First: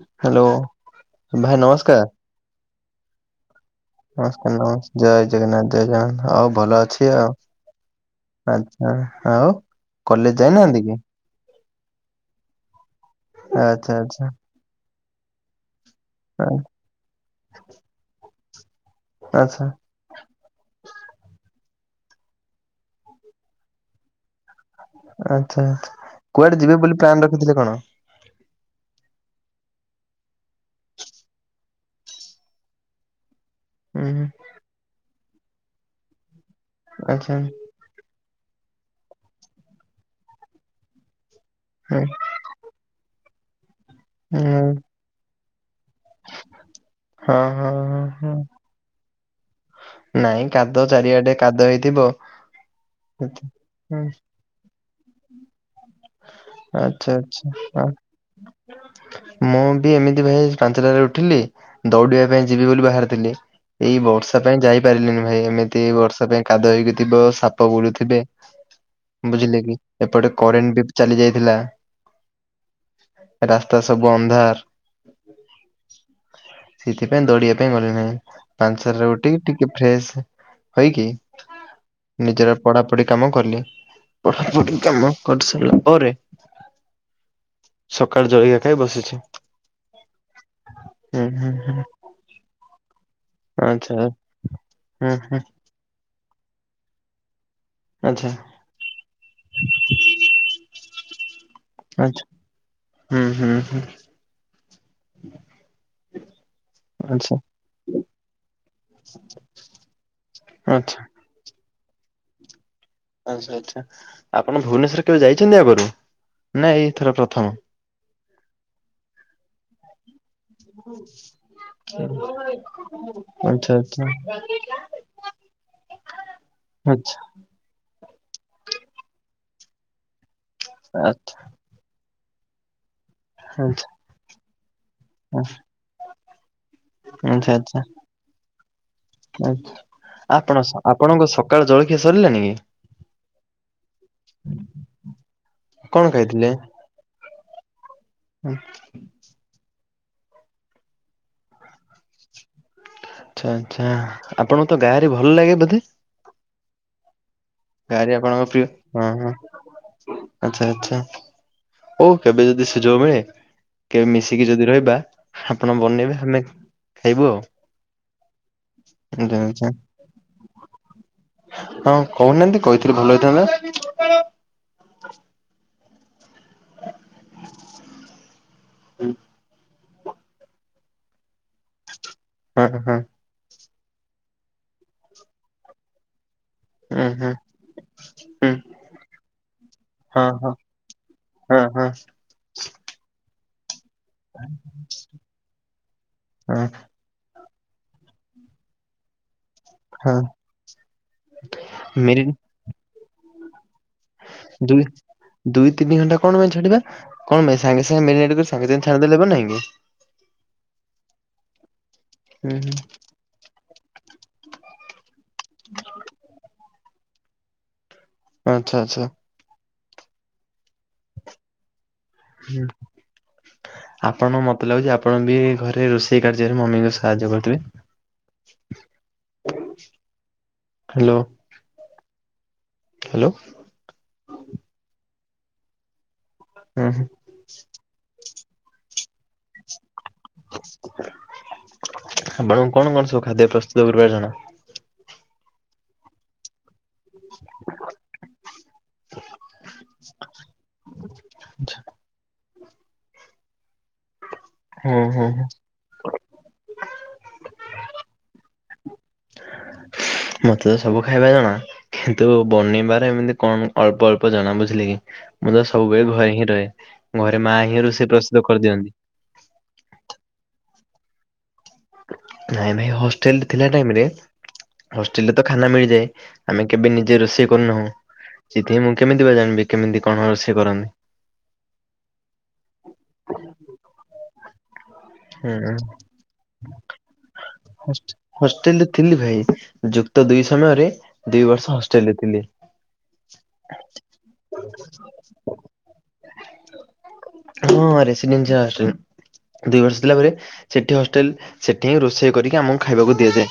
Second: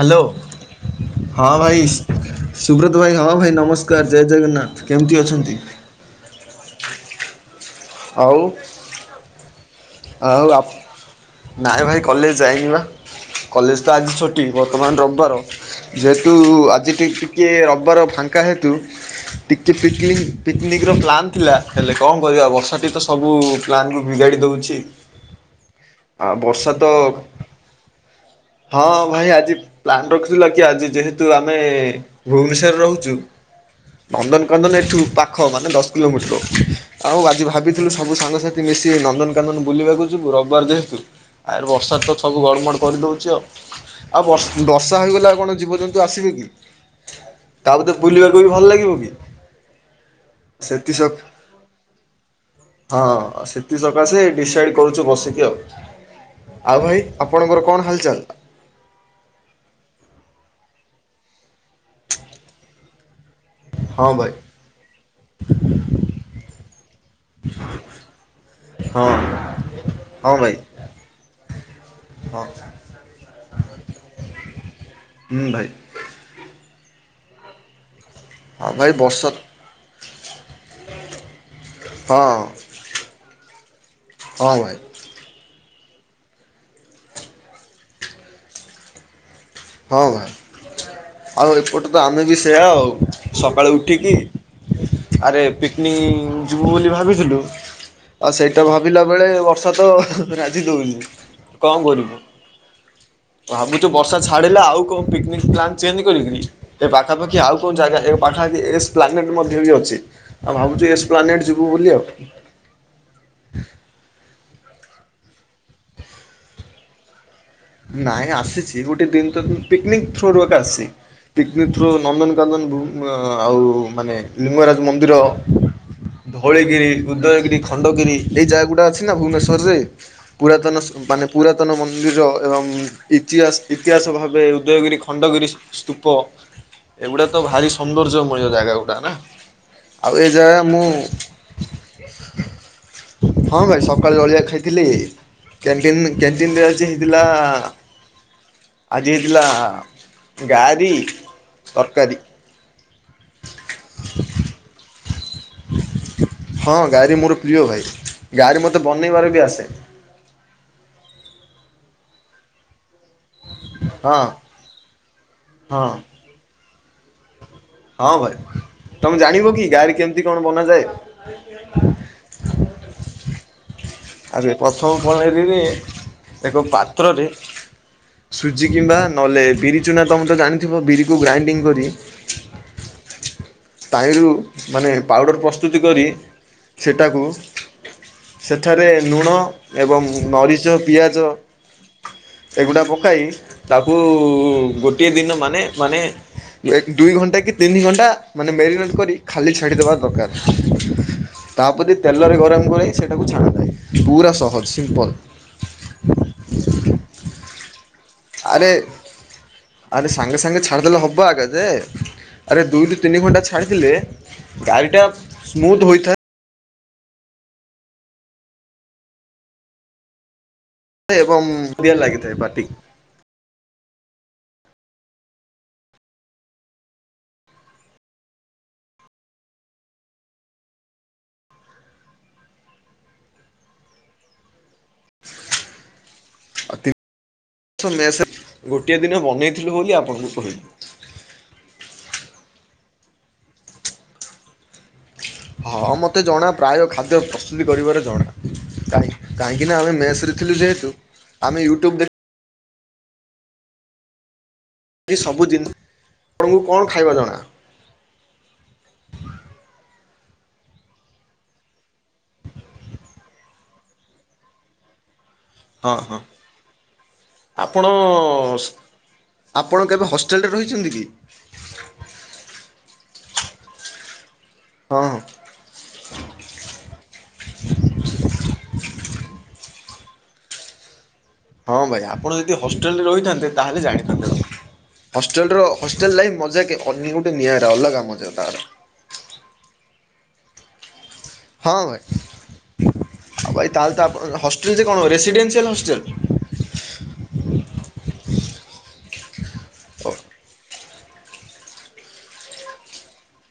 Hello hello ହଁ ଭାଇ ସୁବ୍ରତ୍ ଭାଇ ହଁ ଭାଇ ନମସ୍ ନମସ୍କା ନମ ଜୟ ଜଗନ୍ନାଥ ଜୟ ଜଗନ୍ନା ଆ ଭଲ ଅଛି ଆଉ। ଆଉ। ହ ଆଉ। କଲେଜ ଆଉ ଆ ଯାଇନାହାନ୍ତି କି ନାଇଁ ଭାଇ କଲେଜ୍ ଯାଇନି ବା କଲେଜ୍ ଆଚ୍ଛା ତ ଆଜି ଆଚ୍ଛା। ଛୁଟି। ବର୍ତ୍ତମାନ ରବିବାର ଯେହେତୁ ଆ- ଆଜି ଟି ଟିକଏ ରବିବାର ଫା କା ହେତୁ ଆଚ୍ଛା ଟିକେ ପି କି ପିକନିକ୍ ର ପ୍ଲାନ୍ ଥିଲା ହେଲେ କଣ କରିବା ବର୍ଷାଟି ତ ସବୁ ପ୍ଲାନ୍ କୁ ବିଗାଡ଼ି ଦେଉଛି। ଆଛା କୁଆଡେ ଯିବେ ବୋଲି ପ୍ଲାନ ରଖିଥିଲେ କଣ? ହଁ ଭାଇ ଆଜି ପ୍ଲାନ୍ ରଖୁଥିଲୁ କି ଆଜି ଯେହେତୁ ଆମେ ଭୁବନେଶର୍ ରହୁଚୁ। ଉଁ ହୁଁ ନନ୍ଦନ୍ କନ୍ଦନ୍ ଏଠୁ ପାଖ ମାନେ ଦଶ୍ କିଲୋମିଟର ଆଉ ଆଚ୍ଛା ଆଜି ଭାବି ଥିଲୁ ସବୁ ସାଙ୍ଗସାଥି ମିଶି ନନ୍ଦନକାନନ୍ ବୁଲିବାକୁ ଯିବୁ ରବିବାର୍ ଯେହେତୁ। ଆରେ ବର୍ଷା ହୁଁ ତ ହୁଁ। ସବୁ ଗଡ଼୍ ମଡ଼୍ କରିଦୋଉଚି ଆଉ ଆଉ ବ ବର୍ଷା ହୋଇଗଲେ ଆଉ କଣ ଜୀବଜ- ତୁ ଆସିବୁ କି ହଁ ହଁ ତାପେ ତ ହଁ ହଁ ବୁଲିବାକୁ ବି ଭଲ୍ ଲାଗିବ କି? ନାଇଁ କାଦ ସେଥିସ ଚାରିଆଡେ କାଦ ହେଇଥିବ। ହୁଁ, ହଁ ସେଥି ସକାଶେ ଡିସାଇଡ଼୍ କରୁଚୁ ବସିକି ଆଉ, ଆଉ ଭାଇ ଆଚ୍ଛା ଆଚ୍ଛା ଆପଣଙ୍କର ହଁ, କଣ ହାଲ୍ ଚାଲ୍? ମୁଁ ବି ଏମିତି ଭାଇ ପାଞ୍ଚଟାରେ ଉଠିଲି ଦୌଡିବା ପାଇଁ ଯିବି ବୋଲି ବାହାରିଥିଲି। ଏଇ ହଁ ଭାଇ ବର୍ଷା ପାଇଁ ଯାଇପାରିଲିନି ଭାଇ ଏମିତି ବର୍ଷା ପାଇଁ କାଦୁଅ ହେଇକି ଥିବ ସାପ ବୁଲୁଥିବେ। ହଁ ବୁଝିଲେ କି ଏପଟେ ହଁ ଭାଇ କରେଣ୍ଟ୍ ବି ଚାଲି ଯାଇଥିଲା ହଁ। ରାସ୍ତା ସବୁ ଅନ୍ଧାର୍। ହୁଁ ଭାଇ। ସେଥିପାଇଁ ଦୋଉଡିବା ପାଇଁ ଗଲି ନାହିଁ ହଁ ପାଞ୍ଚ୍ ଭାଇ ସର୍ ରୁ ବର୍ଷା ଉଟିକ ଟିକେ ଫ୍ରେଶ ହୋଇକି ହଁ ନିଜର ପଢାପଢି କାମ କଲି ହଁ ଭାଇ ପଢାପଢି କାମ କରି ସାରିଲା ପରେ ସକାଳ ଜଳିଖିଆ ଖାଇ ବସିଚି। ହଁ ହୁଁ ଆଉ ହୁଁ ଏପଟେ ତ ଆମେ ବି ସେୟଆ ଆଉ ସକାଳୁ ଆଚ୍ଛା ଉଠିକି ହୁଁ ହୁଁ। ଆରେ ପିକ୍ ନିକ୍ ଯିବୁ ବୋଲି ଭାବିଥିଲୁ। ଆଚ୍ଛା ଆଉ ସେଇଟା ଭାବିଲା ବେଳେ ବର୍ଷା ତ ରାଜି ଦୋଉନି କଣ କରିବୁ। ଆଚ୍ଛା ହୁଁ ହୁଁ। ଏଇ ହୁଁ ଯୋଉ ବର୍ଷା ଛାଡ଼ିଲା ଆଉ କଣ ପିକନିକ ପ୍ଲାନ୍ ଚେଞ୍ଜ କରି ଏ ଆଚ୍ଛା ପାଖାପାଖି ଆଉ କୋଉ ଜାଗା ଏ ପାଖାପାଖି ଏସ ପ୍ଲାନେଟ ମଧ୍ୟ ବି ଅଛି। ଆଉ ଭାବୁଛୁ ଆଚ୍ଛା ଏସପ୍ଲାନେଟ ଯ ତୁ ବୋଲି ଆଉ। ଆଛା ଆଚ୍ଛା ଆପଣ ଭୁବନେଶ୍ରରେ କେବେ ଯାଇଛନ୍ତି ଆଗରୁ ନା ଏଇଥର ପ୍ରଥମ? ନାଇଁ ଆସିଛି ଗୋଟେ ଦିନ ତ ପିକନିକ ଥ୍ରୋରୁୁ ଏକ ଆସି ପିକନିକ୍ ଥ୍ରୋ ନନ୍ଦନକାନନ ଆଉ ମାନେ ଲିଙ୍ଗରାଜ ମନ୍ଦିର ହ ଧୋଉଳିଗିରି ଉଦୟଗିରି ଖଣ୍ଡଗିରି ଏଇ ଜାଗାଗୁଡ଼ା ଅଛି ନା ଭୁବନେଶ୍ୱରରେ ପୁରାତନ ମାନେ ଆଚ୍ଛା ପୁରାତନ ମନ୍ଦିର ଏବଂ ଇତିହାସ ଆଚ୍ଛା ଇତିହାସ ଭାବେ ଉଦୟଗିରି ଖଣ୍ଡଗିରି ସ୍ତୂପ ଏଗୁଡା ତ ଆଚ୍ଛା ଆଚ୍ଛା ଭାରି ସୌନ୍ଦର୍ଯ୍ୟମୂଳ ଜାଗା ଗୁଡା ନା ଆଚ୍ଛା। ଆଉ ଏ ଜାଗା ଆପଣ ମୁଁ ଆପଣଙ୍କ ସକାଳ ଜଳଖିଆ ସରିଲାଣିି କି? ହଁ ଭାଇ ସକାଳେ ଜଳଖିଆ ଖାଇଥିଲି କଣ କ୍ୟାଣ୍ଟିନ ଖାଇଥିଲେ? କ୍ୟାଣ୍ଟିନ୍ରେ ଥିଲା ହୁଁ। ଲା ଗାରି ତରକାରୀ। ଆଛା ଆଛା ଆପଣଙ୍କୁ ତ ଗାଁରେ ଭଲ ଲାଗେ ବୋଧେ? ହଁ ଗାଁରେ ମୋର ପ୍ରିୟ ଭାଇ ଗାଁରେ ଆପଣଙ୍କ ପ୍ରିୟ ଗାଁରେ ମୋତେ ହଁ ହଁ ବନେଇବାର ବି ଆସେ। ଆଚ୍ଛା ଆଚ୍ଛା ଓ କେବେ ଯଦି ସୁଯୋଗ ମିଳେ କେବେ ହଁ ମିଶିକି ଯଦି ରହିବା ଆପଣ ହଁ ବନେଇବେ ଆମେ ଖାଇବୁ ଆଉ। ହଁ ଭାଇ ତମେ ଆଚ୍ଛା ଜାଣିବ ଆଚ୍ଛା କି ଗାରେ କେମିତି କଣ ବନାଯାଏ? ହଁ କହୁନାହାନ୍ତି କହିଥିଲି ଭଲ ହେଇଥାନ୍ତା। ଆରେ ପ୍ରଥମ ଫ [unintelligible] ଏକ ପାତ୍ରରେ ସୁଜି କିମ୍ବା ନହେଲେ ବିରି ଚୁନା ତମେ ତ ଜାଣିଥିବ ବିରିକୁ ଗ୍ରାଇଣ୍ଡିଙ୍ଗ କରି ହଁ ହଁ। ତାଇଲରୁ ମାନେ ପାଉଡ଼ର ପ୍ରସ୍ତୁତି କରି ଉଁ ସେଟାକୁ ହୁଁ ହୁଁ। ସେଠାରେ ଲୁଣ ଏବଂ ହଁ ହଁ ନରିଚ ପିଆଜ ହଁ ହଁ ଏଗୁଡ଼ା ପକାଇ ତାକୁ ଗୋଟିଏ ଦିନ ମାନେ ମାନେ ହଁ ଏ ଦୁଇ ଘଣ୍ଟା କି ତିନି ଘଣ୍ଟା ମାନେ ମ୍ୟାରିନେଟ୍ କରି ଖାଲି ଛାଡ଼ିଦବା ହଁ ଦରକାର ତାପରେ ମେରି ତେଲରେ ଗରମ କରାଇ ସେଇଟାକୁ ଛାଡ଼ାଯାଏ। ପୁରା ସହଜ ଦୁଇ ସିମ୍ପଲ ଦୁଇ ତିନି ଘଣ୍ଟା କଣ ପାଇଁ ଛାଡିବା କଣ ପାଇଁ ସାଙ୍ଗେ ସାଙ୍ଗେ ମ୍ୟାରିନେଟ କରିକି ଆରେ ସାଙ୍ଗେ ସାଙ୍ଗେ ଛାଡ଼ିଦେଲେ ହବ ନାଇଁ କି? ଆରେ ସାଙ୍ଗେ ସାଙ୍ଗେ ଛାଡ଼ିଦେଲେ ହବ ଆଗ ଯେ ହୁଁ ଆରେ ହୁଁ ଦୁଇ ତିନି ଘଣ୍ଟା ଛାଡ଼ିଥିଲେ ଗାଡ଼ିଟା ସ୍ମୁଥ୍ ହୋଇଥାଏ ଆଚ୍ଛା ଆଚ୍ଛା। ଏବଂ ବଢିଆ ଲାଗେ। ହୁଁ। ଆପଣଙ୍କୁ ମତେ ଲାଗୁଛି ଆପଣ ବି ଘରେ ରୋଷେଇ କାର୍ଯ୍ୟରେ ମମିଙ୍କୁ ସାହାଯ୍ୟ କରୁଥିବେ? ହ୍ୟାଲୋ। ହ୍ୟାଲୋ। ଆଉ ହୁଁ ହୁଁ ତିନ ମେସରେ ଗୋଟିଏ ଦିନ ବନେଇଥିଲୁ ବୋଲି ଆପଣଙ୍କୁ କହିଲି। ଆପଣଙ୍କୁ କଣ କଣ ସବୁ ଖାଦ୍ୟ ପ୍ରସ୍ତୁତ କରିବାର ଜଣା? ହଁ ମତେ ଜଣା ପ୍ରାୟ ଖାଦ୍ୟ ପ୍ରସ୍ତୁତି କରିବାର ଜଣା କାଁହିଁ କାହିଁକିନା ଆମେ ମେସ୍ରେ ଥିଲୁ ଯେହେତୁ ଆମେ ୟୁ୍ଟ୍ୟୁବ୍ ଦେ ହୁଁ ହୁଁ ହୁଁ ସବୁ ଜିନିଷ ଆପଣଙ୍କୁ କଣ ଖାଇବା ଜଣା? ମତେ ତ ସବୁ ଖାଇବା ଜଣା କିନ୍ତୁ ବନିବାରେ ଏମିତି କଣ ଅଳ୍ପ ଅଳ୍ପ ଜଣା ବୁଝିଲେ କି। ମୁଁ ତ ହଁ ସବୁବେଳେ ହଁ ଘରେ ହିଁ ରହେ। ଘରେ ମାଆ ଆପଣ ହିଁ ରୋଷେଇ ପ୍ରସ୍ତୁତ କରିଦିଅନ୍ତି। ଆପଣ କେବେ ହଷ୍ଟେଲରେ ରହିଚନ୍ତି କି? ନାଇଁ ଭାଇ ହଷ୍ଟେଲରେ ଥିଲା ଟାଇମରେ ହଁ ହଁ ହଷ୍ଟେଲରେ ତ ଖାନା ମିଳିଯାଏ ଆମେ କେବେ ନିଜେ ରୋଷେଇ କରୁନାହୁଁ। ସେଥିପାଇଁ ମୁଁ କେମିତି ବା ଜାଣିବି କେମିତି କଣ ରୋଷେଇ କରନ୍ତି? ହଁ ଭାଇ ଆପଣ ଯଦି ହଷ୍ଟେଲ ରେ ରହିଥାନ୍ତେ ତାହେଲେ ଜାଣିଥାନ୍ତେ। ହଷ୍ଟେଲ ର ହୁଁ ହଷ୍ଟେଲ ଲାଇଫ ମଜା ଅ ଗୋଟେ ନିଆରା ଅଲଗା ହଷ୍ଟ୍ ମଜା ତାର। ହଷ୍ଟେଲରେ ଥିଲି ଭାଇ ଯୁକ୍ତ ଦୁଇ ସମୟରେ ଦି ବର୍ଷ ହଁ ଭାଇ ହଷ୍ଟଲରେ ଥିଲି। ଆଉ ଭାଇ ତାହେଲେ ତ ଆପଣ ହଷ୍ଟେଲ ଯେ କଣ ରେସିଡେନ୍ସିଆଲ ହଷ୍ଟେଲ? ହଁ ରେସିଡେନସିଆଲ ହଷ୍ଟେଲ ରେ ଦି ବର୍ଷ ଲା ପରେ ସେଠି ହଷ୍ଟେଲ ସେଠି ହିଁ ରୋଷେଇ କରିକି ଆମକୁ ଖାଇବାକୁ ଦିଆଯାଏ।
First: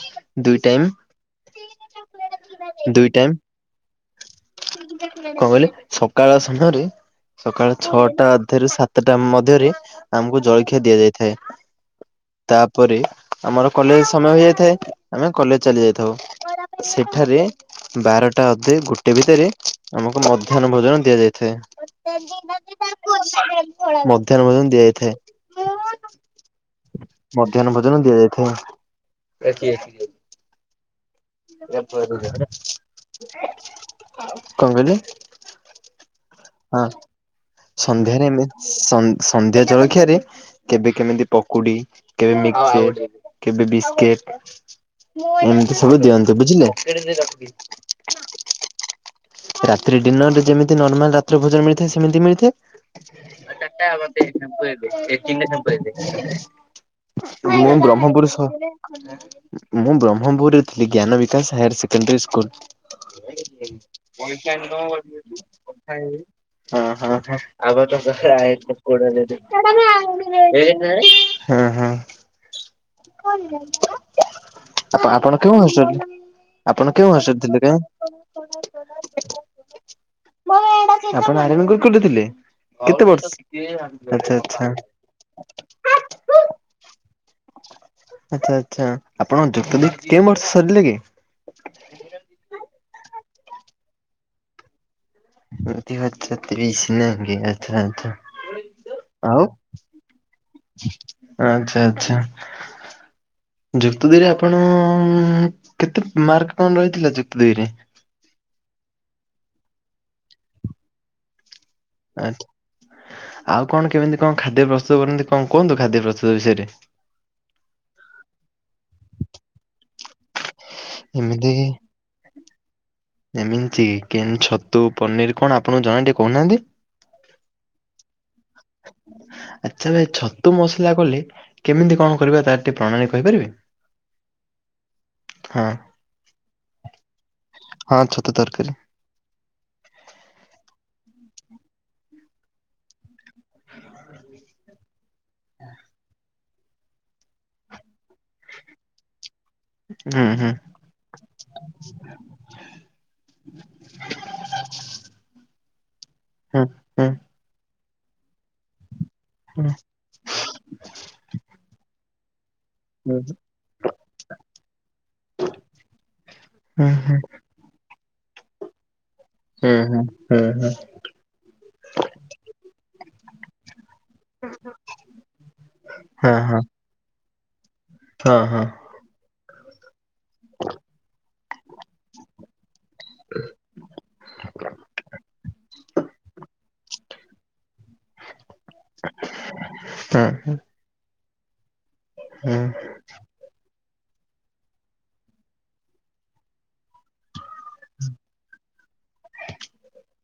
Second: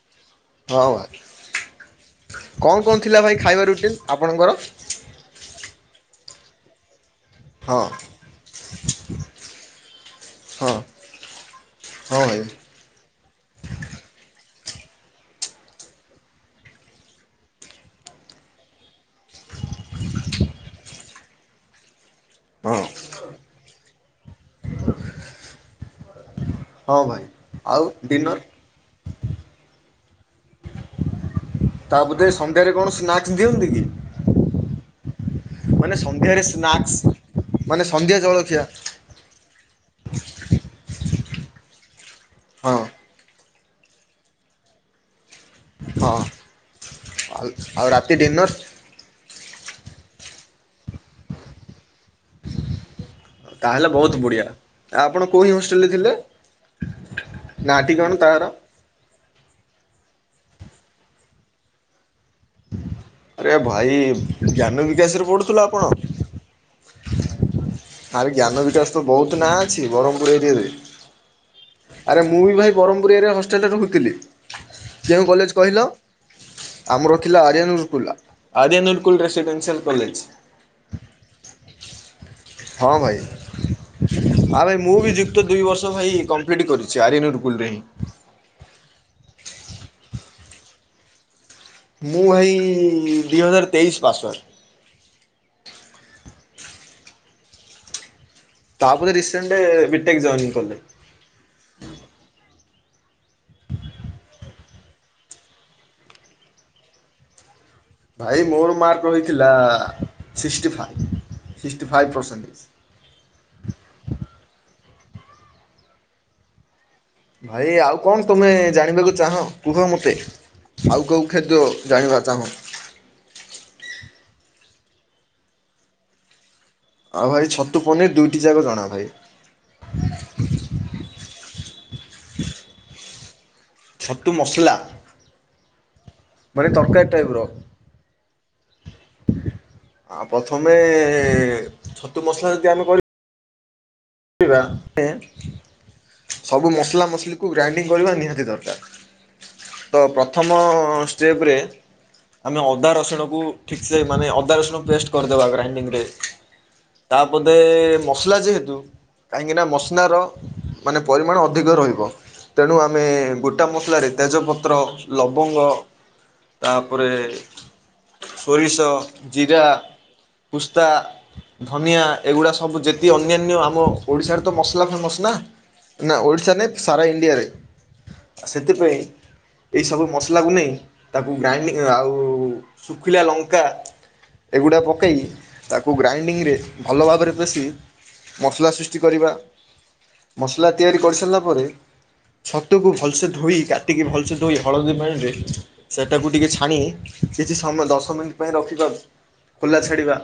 ଦୁଇ ହଁ ଟାଇମ୍ ଭାଇ। କଣ କଣ ଦୁଇ ଥିଲା ଟାଇମ୍ ଭାଇ ଖାଇବା ରୁଟିନ୍ ଆପଣଙ୍କର? କଣ କହିଲେ, ସକାଳ ସମୟ ରେ ସକାଳ ହଁ ଛଅଟା ଅଧରୁ ସାତ ସାତ ଟା ମଧ୍ୟରେ ଆମକୁ ହଁ ଜଳଖିଆ ଦିଆଯାଇ ଥାଏ। ହଁ ଭାଇ ତାପରେ ଆମର କଲେଜ ସମୟ ହେଇ ଯାଇଥାଏ। ଆମେ କଲେଜ ଚାଲି ଯାଇଥାଉ। ସେଠାରେ ବାରଟା ଅଧେ ରୁ ଗୋଟେ ଭିତରେ ଆମକୁ ମଧ୍ୟାହ୍ନ ଭୋଜନ ଦିଆଯାଇଥାଏ। ହଁ ମଧ୍ୟାହ୍ନ ମଧ୍ୟ ଦିଆଯାଇଥାଏ। ହଁ ଭାଇ। ମଧ୍ୟାହ୍ନ ଆଉ ଭୋଜନ ଡିନର ଦିଆଯାଇଥାଏ। ତା ବଧେ ସନ୍ଧ୍ୟାରେ କଣ ସ୍ନାକ୍ସ ଦିଅନ୍ତି କି? କଣ କହିଲେ? ମାନେ ସନ୍ଧ୍ୟାରେ ହଁ ସ୍ନାକ୍ସ ମାନେ ସନ୍ଧ୍ୟା ସନ୍ଧ୍ୟାରେ ଏମ ଜଳଖିଆ ସନ୍ ସନ୍ଧ୍ୟା ଜଳଖିଆରେ କେବେ କେମିତି ପକୁଡି କେବେ ହଁ ହଁ। ମିକ୍ଚେର। କେବେ ବିସ୍କେଟ ଏମିତି ସବୁ ଆଉ ଦିଅନ୍ତି। ଏ ବୁଝିଲେ? ଆଉ ରାତି ଡିନର୍ ରାତିରେ ଡିନରରେ ଯେମିତି ନର୍ମାଲ ରାତିରେ ଭୋଜନ ମିଳିଥାଏ ସେମିତି ମିଳିଥାଏ। ତାହେଲେ ବହୁତ ବଢ଼ିଆ। ଆପଣ କୋଉ ହଷ୍ଟେଲରେ ଥିଲେ? [unintelligible] ନାଁ ମେନ୍ ଠିକଣା ବ୍ରହ୍ମପୁର ତାର? ସହ ମୁଁ ବ୍ରହ୍ମପୁରରେ ଥିଲି। ଜ୍ଞାନ ବିକାଶ ହାୟାର ସେକେଣ୍ଡାରୀ ସ୍କୁଲ। ଆରେ ଭାଇ ହଁ ହଁ ଜ୍ଞାନ ବିକାଶ ରେ ପଢୁଥିଲୁ ଆପଣ? ହଁ ଆରେ ଜ୍ଞାନ ହଁ ବିକାଶ ତ ବହୁତ ନାଁ ଅଛି ହଁ। ବ୍ରହ୍ମପୁର ଏରିଆରେ। ହଁ ହଁ। ଆରେ ମୁଁ ବି ଭାଇ ବ୍ରହ୍ମପୁରିଆ ଏରିଆରେ ହଷ୍ଟେଲରେ ରହୁଥିଲି। ଆ ଆପଣ କଲେଜ କେଉଁ ହସ କହିଲ? ଆମର ଥିଲା ଆରିଆନରୁକୁଲ Aryan Gurukul residential college. ଆପଣ ଆରାୟାନ ଗୁରୁକୁଲ୍ ରେ ଥିଲେ? ହଁ କେତେ ବର୍ଷ ଭାଇ ଆଚ୍ଛା ଆଚ୍ଛା ହଁ ଭାଇ ମୁଁ ବି ଯୁକ୍ତ ଦୁଇ ବର୍ଷ ଭାଇ କମ୍ପ୍ଲିଟ୍ କରିୁଚି। ସେଇ ଆରାୟାନ୍ ଗରୁକୁଲ ରେ ହିଁ। ଆଚ୍ଛା ଆଚ୍ଛା ଆପଣଙ୍କ ଯୁକ୍ତ ଦୁଇ କେଉଁ ବର୍ଷ ସରିଲେ କି? ମୁଁ ଭାଇ ଦି ହଜାର ତେଇଶି ପାଶର। ଆଛା ଆଛା ଦି ହଜାର ତେଇଶ ନେଇକି ଆଚ୍ଛା ଆଛା। ତାପତ ରିସେଣ୍ଟଲି ବିଟେକ୍ ଜଏନ କଲି। ଆଚ୍ଛା ଆଚଛା। ଯୁକ୍ତ ଦୁଇରେ ଆପଣ କେତେ ମାର୍କ କଣ ରହିଥିଲା ଯୁକ୍ତ ଦୁଇରେ? ଭାଇ ମୋର ମାର୍କ ରହିଥିଲା ସିକ୍ସଟି ଫାଇଭ୍ ସିକ୍ସଟି ଫାଇଭ୍ ଆଚ୍ଛା ପରସେଣ୍ଟେ। ଆଉ କଣ କେମିତି କଣ ଖାଦ୍ୟ ପ୍ରସ୍ତୁତ କରନ୍ତି କଣ କୁହନ୍ତୁ ଖାଦ୍ୟ ପ୍ରସ୍ତୁତ ବିଷୟରେ? ଭାଇ ଆଉ କଣ ତମେ ଜାଣିବାକୁ ଚାହ କୁହ ମତେ? ଆଉ କୋଉ ଏମିତି ଖାଦ୍ୟ ଜାଣିବାକୁ ଚାହୁଁଚ? ଏମିତି କେନ୍ ଛତୁ ପନିର କଣ ଆପଣଙ୍କୁ ଜଣା ଟିକେ କହୁନାହାନ୍ତି? ଆଉ ଭାଇ ଛତୁ ପନିର ଦୁଇଟି ଯାକ ଜଣା ଭାଇ। ଆଚ୍ଛା ଭାଇ ଛତୁ ମସଲା କଲେ କେମିତି କଣ କରିବା ତାର ଟିକେ ପ୍ରଣାଳୀ କହିପାରିବେ? ଛୋତୁ ମସଲା? ହଁ। ମାନେ ତରକାରୀ ଟାଇପ ର। ହଁ ଛତୁ ତରକାରୀ ଆ ପ୍ରଥମେ ଛତୁ ମସଲା ଯଦି ଆମେ କରି ଆମେ ସବୁ ମସଲା ମସଲିକୁ ଗ୍ରାଇଣ୍ଡିଙ୍ଗ କରିବା ନିହାତି ଦରକାର। ତ ହୁଁ ହୁଁ। ପ୍ରଥମ ଷ୍ଟେପରେ ଆମେ ଅଦା ରସୁଣକୁ ଠିକ୍ସେ ମାନେ ଅଦା ରସୁଣ ପେଷ୍ଟ କରିଦେବା ଗ୍ରାଇଣ୍ଡିଙ୍ଗରେ। ହୁଁ ହୁଁ। ବୋଧେ ମସଲା ଯେହେତୁ କାହିଁକି ନା ହୁଁ ମସଲାର ମାନେ ପରିମାଣ ଅଧିକ ରହିବ। ତେଣୁ ଆମେ ହୁଁ ଗୋଟା ମସଲାରେ ତେଜପତ୍ର, ଲବଙ୍ଗ। ତା ହୁଁ ପରେ ସୋରିଷ। ଜିରା, ହୁଁ ହୁଁ ହୁଁ ହୁଁ ପୁସ୍ତା। ଧନିଆ ଏଗୁଡ଼ା ସବୁ ଯେତିକି ଅନ୍ୟାନ୍ୟ ଆମ ଓଡ଼ିଶାରେ ତ ମସଲା ଫେମସ୍ ନା। ନା ହଁ ଓଡ଼ିଶା ହଁ ନାଇ ସାରା ଇଣ୍ଡିଆରେ ହଁ ହଁ। ସେଥିପାଇଁ ଏଇ ସବୁ ମସଲା ଲାଗୁନି ତାକୁ ଗ୍ରାଇଣ୍ଡିଙ୍ଗ ଆଉ ଶୁଖିଲା ଲଙ୍କା। ଏଗୁଡ଼ା ପକାଇ ତାକୁ ଗ୍ରାଇଣ୍ଡିଙ୍ଗରେ ଭଲ ଭାବରେ ପେଶି ମସଲା ସୃଷ୍ଟି କରିବା। ହଁ ମସଲା ତିଆରି କରିସାରିଲା ପରେ ହଁ ଛତୁକୁ ଭଲସେ ଧୋଇ କାଟିକି ଭଲସେ ଧୋଇ ହଳଦୀ ପାଣିରେ ସେଇଟାକୁ ଟିକେ ଛାଣି କିଛି ସମୟ ଦଶ ମିନିଟ୍ ପାଇଁ ରଖିବା ଖୋଲା ଛାଡିବା।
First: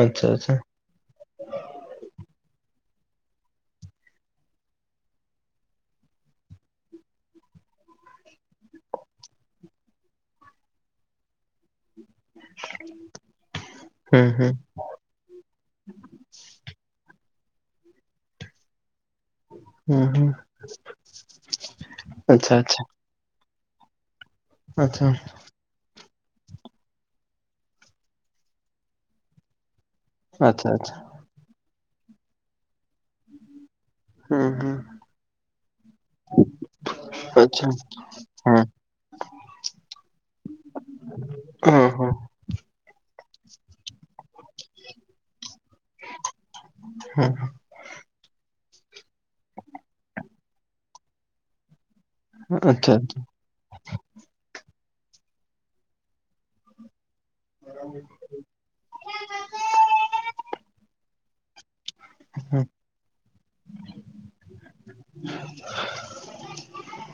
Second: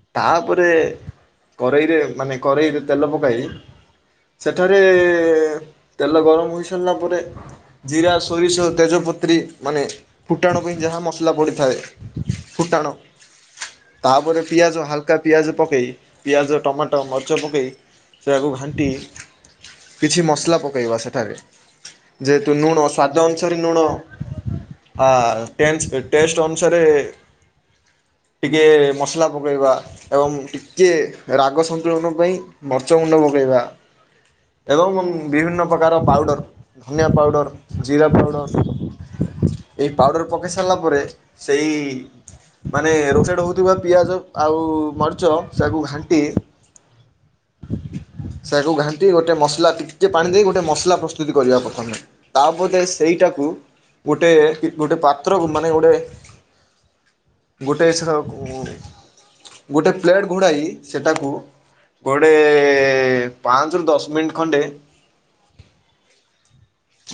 ଆଚ୍ଛା ଆଚ୍ଛା ତାପରେ କରେଇ ରେ ମାନେ କରେଇ ତେଲ ପକାଇ ସେଠାରେ ତେଲ ଗରମ ହୋଇ ସାରିଲା ପରେ ଜିରା, ସୋରିଷ, ତେଜପତ୍ରୀ ମାନେ ଫୁଟାଣ ପାଇଁ ଯାହା ମସଲା ପଡ଼ିଥାଏ। ଫୁଟାଣ ହୁଁ ତାପରେ ହୁଁ ପିଆଜ ହାଲ ଲଙ୍କା, ପିଆଜ ପକାଇ ପିଆଜ, ଟମାଟୋ, ମରିଚ ପକାଇ ସେୟାକୁ ଘାଣ୍ଟି ହୁଁ କିଛି ହୁଁ ମସଲା ପକେଇବା ସେଠାରେ ଯେହେତୁ ଆଚ୍ଛା ଲୁଣ ସ୍ଵାଦ ଅନୁସାରେ ଲୁଣ ଆଚ୍ଛା ଆ ଟେନ୍ସ ଟେଷ୍ଟ ଅନୁସାରେ ଟିକେ ମସଲା ପକେଇବା। ଏବଂ ଆଚ୍ଛା ଆଚ୍ଛା ଟିକେ ଆଚ୍ଛା ରାଗ ସନ୍ତୁଳନ ପାଇଁ ମର୍ଚ ଗୁଣ୍ଡ ପକାଇବା। ହୁଁ ହୁଁ ଏବଂ ବିଭିନ୍ନ ପ୍ରକାର ପାଉଡର୍ ଧନିଆ ପାଉଡ଼ର, ଆଚ୍ଛା ଜୀରା ପାଉଡ଼ର। ଏଇ ପାଉଡ଼ର ପକେଇ ସାରିଲା ପରେ ସେଇ ହଁ ହଁ ମାନେ ରୋସେଡ଼୍ ହେଉଥିବା ପିଆଜ ଆଉ ମରିଚ ତାକୁ ଘାଣ୍ଟି ହୁଁ। ତାକୁ ଘାଣ୍ଟି ଗୋଟେ ମସଲା ଟିକିଏ ପାଣି ଦେଇ ଗୋଟେ ମସଲା ପ୍ରସ୍ତୁତ କରିବା ପ୍ରଥମେ। ହଁ ତାପ ରେ ଆଚ୍ଛା ସେଇଟାକୁ ଗୋଟେ ଗୋଟେ ପାତ୍ରକୁ ମାନେ ଗୋଟେ ଗୋଟେ ଏସ ର ଉଁ ଗୋଟେ ପ୍ଲେଟ ଘୋଡ଼ାଇ ସେଟାକୁ ଗୋଟେ ଆଚ୍ଛା ପାଞ୍ଚରୁ ଦଶ ମିନିଟ୍‌ ଖଣ୍ଡେ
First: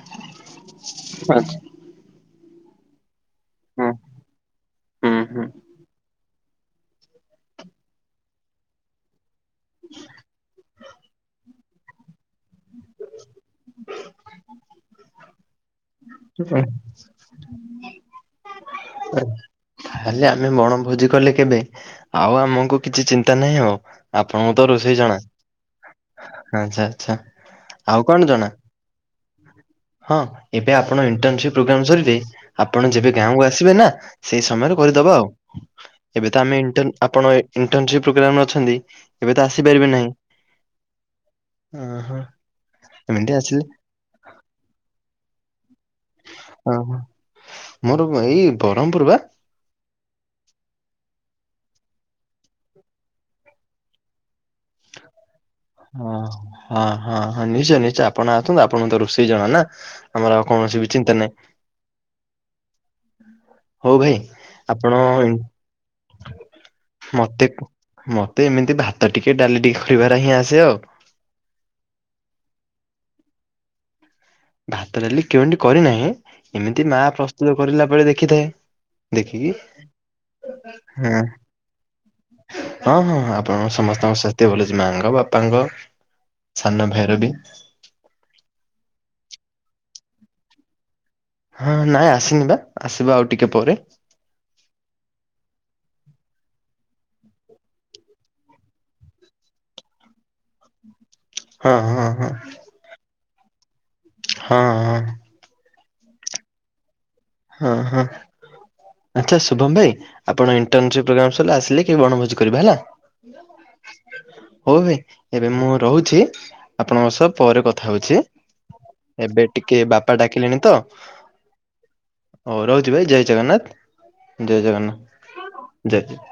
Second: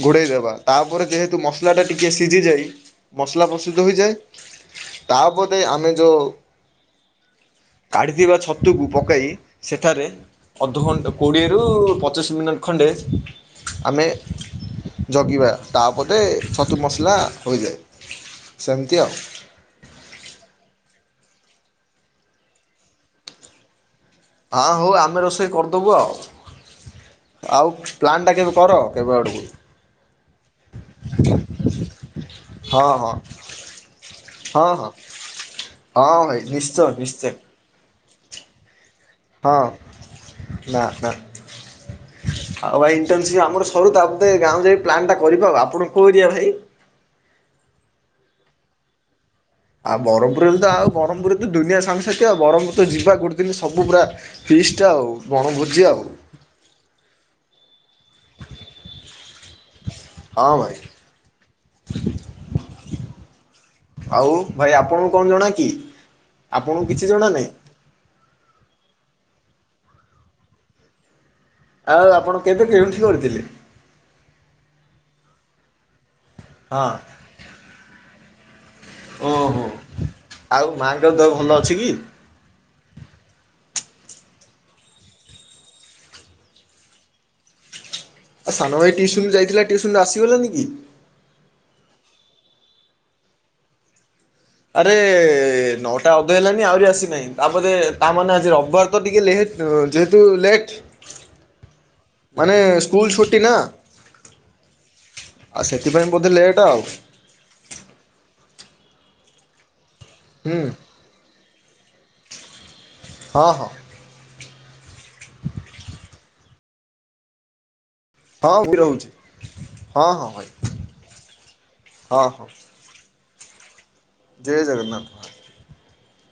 ଘୋଡ଼େଇ ଦେବା, ତାପରେ ଯେହେତୁ ମସଲା ଟା ଟିକେ ସିଝି ଯାଇ ମସଲା ପ୍ରସ୍ତୁତି ଆଚ୍ଛା ହୋଇଯାଏ ହଁ ହୁଁ ତା ହୁଁ ଉପରେ ଆମେ ଯଉ କାଢିଥିବା ଛତୁକୁ ପକେଇ ସେଠାରେ ଅଧଘଣ୍ଟା କୋଡ଼ିଏ ରୁ ପଚିଶ ପଚିଶ ମିନିଟ୍ ଖଣ୍ଡେ ଆମେ ଜଗିବା। ତାପରେ ଛତୁ ମସଲା ହୋଇଯାଏ ସେମତି। [inaudible] ତାହେଲେ ଆମେ ବଣଭୋଜି କଲେ କେବେ ଆଉ ଆମକୁ କିଛି ଚିନ୍ତା ନାହିଁ ଆଉ। ଆପଣଙ୍କୁ ତ ହଁ ହଉ ରୋଷେଇ ଜଣା, ଆମେ କରିଦେବୁ ଆଉ ଆଛା ଆଛା। ଆଉ ପ୍ଲାନ୍ଟା କେବେ କର କେବେ ଆଡ଼କୁ? ହଁ ଏବେ ଆପଣ ଇଣ୍ଟରସିପପ୍ରୋଗ୍ରାମ ସରିବେ ହଁ ଆପଣ ହଁ ଯେବେ ଗାଁକୁ ଆସିବେ ଆସିବେ ନା, ସେଇ ହଁ ସମୟରେ ହଁ କରିଦେବା ଆଉ, ହଁ ଏବେ ଭାଇ ତ ଆମେ ନିଶ୍ଚୟ ନିଶ୍ଚୟ ଆପଣ? ଇଣ୍ଟର୍ନସିପ ପ୍ରୋଗ୍ରାମ ରେ ଅଛନ୍ତି, ଏବେ ତ ହଁ ଆସିପାରିବେ ନାହିଁ। ନା ନା ଅହ। ଆଉ ଭାଇ ଏମିତି ଇଣ୍ଟର୍ନସିପ ଆସିଲେ ଆମର ସରୁ ତା ତାପରେ ତେବେ ଗାଁ ଯାଇ ପ୍ଲାନ୍ ଟା କରିଦେବା, ଆପଣଙ୍କୁ ଓ ହୋ, ମୋର ଏଇ ବରହମପୁର ବା। ଆଉ ବରହମପୁର ରେ ତ ଆଉ ବରହମପୁର ରେ ତ ଦୁନିଆ ସାଙ୍ଗସାଥି ଆ, ବ୍ରହ୍ମପୁର ତ ଯିବା ଗୋଟେ ଦିନି ସବୁ ପୁରା ଫିଷ୍ଟ ଆଉ ବଣଭୋଜି। ଆଉ ଓ ହଁ, ହଁ, ହଁ ନିଶ୍ଚୟ ନିଶ୍ଚୟ। ଆପଣ ଆସନ୍ତୁ, ଆପଣଙ୍କୁ ତ ରୋଷେଇ ଜଣା ନା, ଆମର ଆଉ ହଁ କଣ ଭାଇ ସି ବି ଚିନ୍ତା ନାହିଁ। ହଉ ଭାଇ ଆଉ ଭାଇ ଆପଣ ଆପଣଙ୍କୁ କଣ ଜଣା କି? ଆପଣଙ୍କୁ କିଛି ଜଣା ମତେ ନାହିଁ? ମତେ ଏମିତି ଭାତ ଟିକେ, ଡାଲି ଟିକେ, ଖାଇବାରେ ହିଁ ଆସେ ଆଉ। ଆଉ ଆପଣ କେବେ କେଉଁଠି କରିଥିଲେ? ଭାତ ଡାଲି କେଉଁଠି କରିନାହିଁ, ଏମିତି ହଁ ମା ପ୍ରସ୍ତୁତ କରିଲା ବେଳେ ଦେଖିଥାଏ। ଦେଖିକି ଓହୋ ଆଉ ମାଙ୍କର ହଁ ଦେହ ଭଲ ଅଛି କି? ହଁ ହଁ ଆପଣ ସମସ୍ତଙ୍କ ସ୍ୱାସ୍ଥ୍ୟ ଭଲ ଅଛି, ମାଆଙ୍କ ବାପାଙ୍କ। ସାନ ଭାଇର ବି। ଆ ସାନ ଭାଇ ଟିଉସନ ଯାଇଥିଲା, ଟିଉସନରୁ ଆସିଗଲାନି କି? ହଁ ନାଁ ଆସିନି ବା, ଆସିବା ଆଉ ଟିକେ ପରେ। ଆରେ ନଅଟା ଅଧେ ହେଲାନି ଆହୁରି ଆସିନାହିଁ, ତାପରେ ତାମାନେ ଆଜି ରବିବାର ତ ଟିକେ ଲେହେ ତ ଯେହେତୁ ଲେଟ୍ ହଁ ହଁ ହଁ। ମାନେ ସ୍କୁଲ ଛୁଟି ନା? ହଁ ହଁ। ଆଉ ସେଥିପାଇଁ ବୋଧେ ଲେଟ୍ ଆଉ। ହଁ ହଁ, ଆଛା ଶୁଭମ ଭାଇ ଆପଣ ହୁଁ। ଇଂଟନସିପ ପ୍ରୋଗ୍ରାମ ସରିଲେ ଆସିଲେ ବଣଭୋଜି କରିବା ହେଲା। ହଁ ହଁ ହଉ ଭାଇ ଏବେ ମୁଁ ରହୁଛି ଆପଣଙ୍କ ସହ ପରେ କଥା ହଉଛି। ହଁ ମୁଁ ରହୁଛି ଏବେ ଟିକେ ହଁ ବାପା ହଁ ଭାଇ ଡାକିଲେଣି ତ ହଁ ଅ ରହୁଚି ଭାଇ ଜୟ ଜଗନ୍ନାଥ, ଜୟ ଜଗନ୍ନାଥ। ଜୟ ଜୟ